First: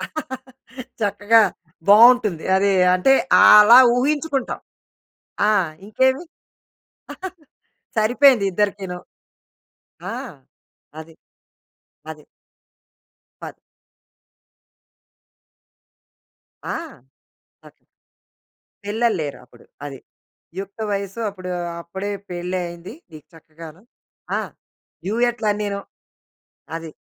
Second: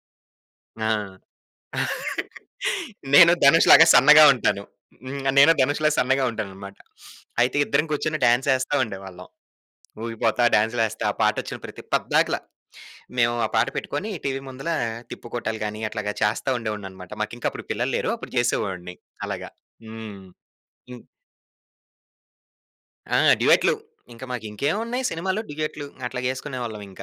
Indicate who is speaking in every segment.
Speaker 1: ఆ!
Speaker 2: చక్కగా బావుంటుంది. అదీ అంటే,
Speaker 1: నేను
Speaker 2: ఆహ్,
Speaker 1: 'ధనుష్'
Speaker 2: అలా
Speaker 1: లాగా సన్నగా
Speaker 2: ఊహించుకుంటాం.
Speaker 1: ఉంటాను. హ్మ్.
Speaker 2: ఆ!
Speaker 1: నేను ధనుష్ లాగా సన్నగా
Speaker 2: ఇంకేమి?
Speaker 1: ఉంటాననమాట. అయితే, ఇద్దరం కూర్చొని
Speaker 2: సరిపోయింది
Speaker 1: డాన్సేస్తా
Speaker 2: ఇద్దరికీను.
Speaker 1: ఉండేవాళ్ళం.
Speaker 2: ఆ!
Speaker 1: ఊగిపోతా, డాన్స్‌లేస్తా
Speaker 2: అది.
Speaker 1: ఆ పాటొచ్చిన ప్రతి
Speaker 2: అది.
Speaker 1: పద్దాకల. మేవూ ఆ
Speaker 2: పద్
Speaker 1: పాట పెట్టుకొనీ టీవీ ముందలా తిప్పుకోటాలు గానీ, అట్లాగా చేస్తా
Speaker 2: ఆ!
Speaker 1: ఉండేవాడిననమాట. మాకింకా అప్పుడు
Speaker 2: అది.
Speaker 1: పిల్లలు లేరు. అప్పుడు చేసేవోడిని
Speaker 2: పిల్లలు లేరు
Speaker 1: అలాగా.
Speaker 2: అప్పుడు. అది.
Speaker 1: హ్మ్.
Speaker 2: యుక్త
Speaker 1: ఇన్
Speaker 2: వయసు, అప్పుడూ అప్పుడే పెళ్లయింది
Speaker 1: ఆ!
Speaker 2: నీకు
Speaker 1: డ్యుయెట్లు.
Speaker 2: చక్కగాను.
Speaker 1: ఇంక
Speaker 2: ఆ!
Speaker 1: మాకింకేవున్నాయి సినిమాలు,
Speaker 2: డ్యుయెట్లన్నీనూ.
Speaker 1: డ్యూయెట్లు
Speaker 2: అది.
Speaker 1: అట్లాగేసుకునేవాళ్ళవింక.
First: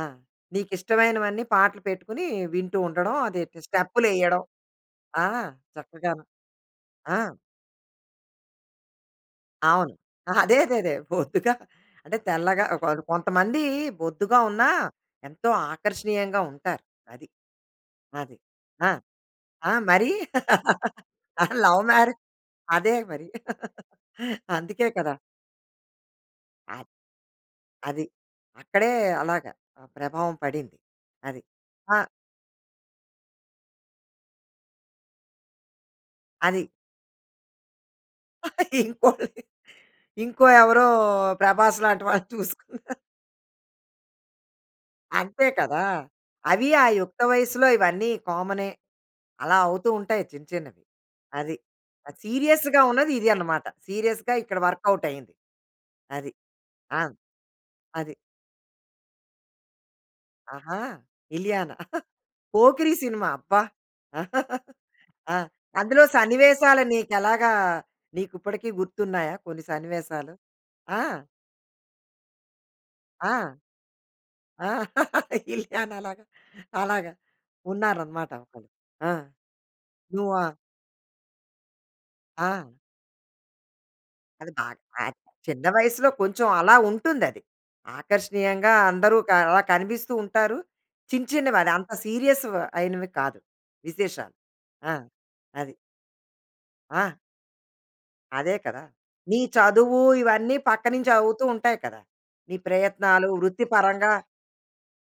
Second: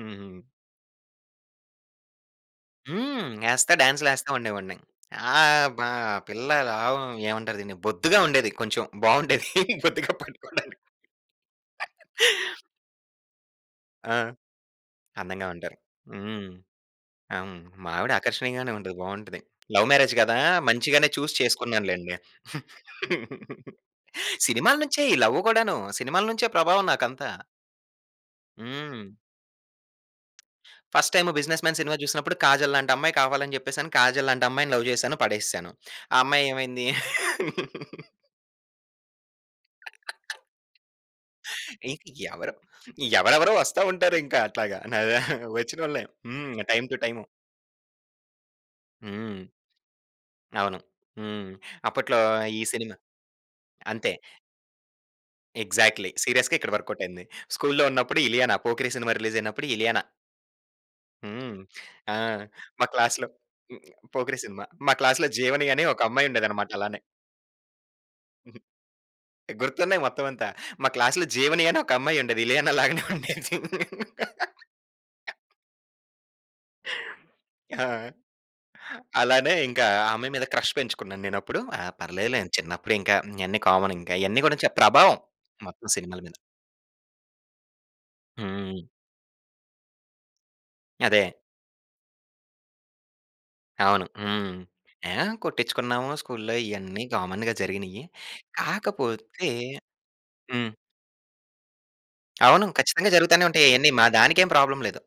Speaker 2: ఆ!
Speaker 1: హ్మ్.
Speaker 2: నీకు ఇష్టమైనవన్నీ పాటలు పెట్టుకునీ వింటూ ఉండడం,
Speaker 1: హ్మ్.
Speaker 2: అది ట్
Speaker 1: యేస్తా డాన్స్‌లేస్తా
Speaker 2: స్టెప్పులెయ్యడం.
Speaker 1: ఉండేవాడిని.
Speaker 2: ఆ!
Speaker 1: ఆహ్, బా
Speaker 2: చక్కగాను.
Speaker 1: పిల్ల లావ్
Speaker 2: ఆ!
Speaker 1: ఏవంటారు దిన్ని? బొద్దుగా ఉండేది కొంచెం. బావుండేది
Speaker 2: అవును.
Speaker 1: బొద్దుగా
Speaker 2: ఆహా! అదే.
Speaker 1: పట్టుకోవడానికి.
Speaker 2: అదేదే. బొద్దుగా అంటే, తెల్లగా ఒకాక కొంతమందీ
Speaker 1: ఆ!
Speaker 2: బొద్దుగా ఉన్నా
Speaker 1: అందంగా
Speaker 2: ఎంతో
Speaker 1: ఉంటారు.
Speaker 2: ఆకర్షణీయంగా
Speaker 1: హ్మ్.
Speaker 2: ఉంటారు. అది.
Speaker 1: ఆ! హ్మ్. మా ఆవిడ
Speaker 2: అది.
Speaker 1: ఆకర్షణీయంగానే
Speaker 2: ఆ!
Speaker 1: ఉంటది. బావుంటది.
Speaker 2: ఆ!
Speaker 1: లవ్
Speaker 2: మరీ
Speaker 1: మ్యారేజ్ గదా! మంచిగానే చూసి
Speaker 2: లవ్ మ్యారే
Speaker 1: చేసుకున్నానులెండి.
Speaker 2: అదే మరి.
Speaker 1: సినిమాల
Speaker 2: అందుకే
Speaker 1: నించే ఈ
Speaker 2: కదా!
Speaker 1: లవ్వు గూడాను. సినిమాల నుంచే ప్రభావం
Speaker 2: అది.
Speaker 1: నాకంతా.
Speaker 2: అది. అక్కడే
Speaker 1: హ్మ్.
Speaker 2: అలాగా ఆ ప్రభావం పడింది.
Speaker 1: ఫస్ట్ టైము
Speaker 2: అది.
Speaker 1: బిజినెస్ మ్యాన్ సినిమా
Speaker 2: ఆ
Speaker 1: చూసినప్పుడు 'కాజల్' లాంటమ్మాయి కావాలని జెప్పేశాను. 'కాజల్' లాంటమ్మాయిని లవ్ జేశాను. పడేసేసాను. ఆ అమ్మాయి
Speaker 2: అది.
Speaker 1: ఏమైంది
Speaker 2: ఇంకోలిని. ఇంకో ఎవరో 'ప్రభాస్' లాంటి
Speaker 1: ఇంక
Speaker 2: వాళ్ళని
Speaker 1: ఎవరొ,
Speaker 2: చూసుకున్నారు.
Speaker 1: ఎవరెవరో వస్తా ఉంటారు ఇంక అట్లాగా. న
Speaker 2: అంతే కదా!
Speaker 1: ఒచ్చినోళ్ళనే. హ్మ్.
Speaker 2: అవి ఆ
Speaker 1: టైమ్ టూ
Speaker 2: యుక్త
Speaker 1: టైము.
Speaker 2: వయసులో ఇవన్నీ కామనే.
Speaker 1: హ్మ్.
Speaker 2: అలా అవుతూ ఉంటాయి చిన్న
Speaker 1: అవును.
Speaker 2: చిన్నవి.
Speaker 1: హ్మ్.
Speaker 2: అది. అది
Speaker 1: అప్పట్లో ఈ
Speaker 2: సీరియస్‌గా
Speaker 1: సినిమా
Speaker 2: ఉన్నది ఇది అనమాట.
Speaker 1: అంతే.
Speaker 2: సీరియస్‌గా ఇక్కడ వర్కౌటయింది.
Speaker 1: ఎగ్జాక్ట్‌లీ.
Speaker 2: అది.
Speaker 1: సీరియస్‌గా ఇక్కడ
Speaker 2: ఆ!
Speaker 1: వర్కౌటయింది. స్కూల్లో
Speaker 2: అది.
Speaker 1: ఉన్నప్పుడు 'ఇలియానా'. పోకిరి సినిమా రిలీజయినప్పుడు ఇలియానా.
Speaker 2: ఆహా!
Speaker 1: హ్మ్.
Speaker 2: ఇలియానా.
Speaker 1: ఆ! మా
Speaker 2: 'పోకిరి'
Speaker 1: క్లాస్‌లో
Speaker 2: సినిమా. అబ్బా!
Speaker 1: హ్మ్. పోకిరి సినిమా. మా క్లాస్‌లో
Speaker 2: ఆ!
Speaker 1: జీవని అనీ
Speaker 2: అందులో
Speaker 1: ఒకమ్మాయుండేదనమాట
Speaker 2: సన్నివేశాలు
Speaker 1: అలానే.
Speaker 2: నీకెలాగా,
Speaker 1: హుహు.
Speaker 2: నీకుప్పటికి గుర్తున్నాయా కొన్ని
Speaker 1: గుర్తున్నాయి
Speaker 2: సన్నివేశాలు?
Speaker 1: మొత్తమంతా. మా
Speaker 2: ఆ!
Speaker 1: క్లాస్‌లో జీవని అని ఒకమ్మాయుండేది. ఇలియానాలాగనే
Speaker 2: ఆ!
Speaker 1: ఉండేది.
Speaker 2: ఆ! ఇలియానా లాగా అలాగా
Speaker 1: ఆ!
Speaker 2: ఉన్నారనమాట ఒకళ్ళు. ఆ!
Speaker 1: అలానే ఇంకా ఆ అమ్మాయి
Speaker 2: నువ్వా?
Speaker 1: మీద క్రష్ పెంచుకున్నాను నేనప్పుడు. ఆ! పర్లేదులే.
Speaker 2: ఆ!
Speaker 1: చిన్నప్పుడింక. ఇయన్నీ కామనింక. ఇయన్నీ
Speaker 2: అది
Speaker 1: గూడా చ
Speaker 2: బాగా ఆహ్,
Speaker 1: ప్రభావం
Speaker 2: చిన్న
Speaker 1: మొత్తం
Speaker 2: వయసులో
Speaker 1: సినిమాల మీద.
Speaker 2: కొంచెం అలా ఉంటుందది. ఆకర్షణీయంగా
Speaker 1: హ్మ్.
Speaker 2: అందరూ క అలా కనిపిస్తూ ఉంటారు.
Speaker 1: అదే.
Speaker 2: చిన్ని చిన్నవది, అంత సీరియస్‌వి అయినవి కాదు
Speaker 1: అవును.
Speaker 2: విశేషాలు.
Speaker 1: హ్మ్.
Speaker 2: ఆ!
Speaker 1: ఏహ్!
Speaker 2: అది.
Speaker 1: కొట్టిచ్చుకున్నాము స్కూల్లో ఇయన్నీ
Speaker 2: ఆ!
Speaker 1: కామన్‌‌గా జరిగినియ్యి.
Speaker 2: అదే కదా! నీ
Speaker 1: కాకపోతే
Speaker 2: చదువు ఇవన్నీ
Speaker 1: హ్మ్.
Speaker 2: పక్కనించి అవుతూ ఉంటాయి కదా! నీ
Speaker 1: అవును. ఖచ్చితంగా
Speaker 2: ప్రయత్నాలు
Speaker 1: జరుగుతానే
Speaker 2: వృత్తి
Speaker 1: ఉంటాయి అయన్నీ. మా
Speaker 2: పరంగా.
Speaker 1: దానికేం ప్రాబ్లమ్ లేదు.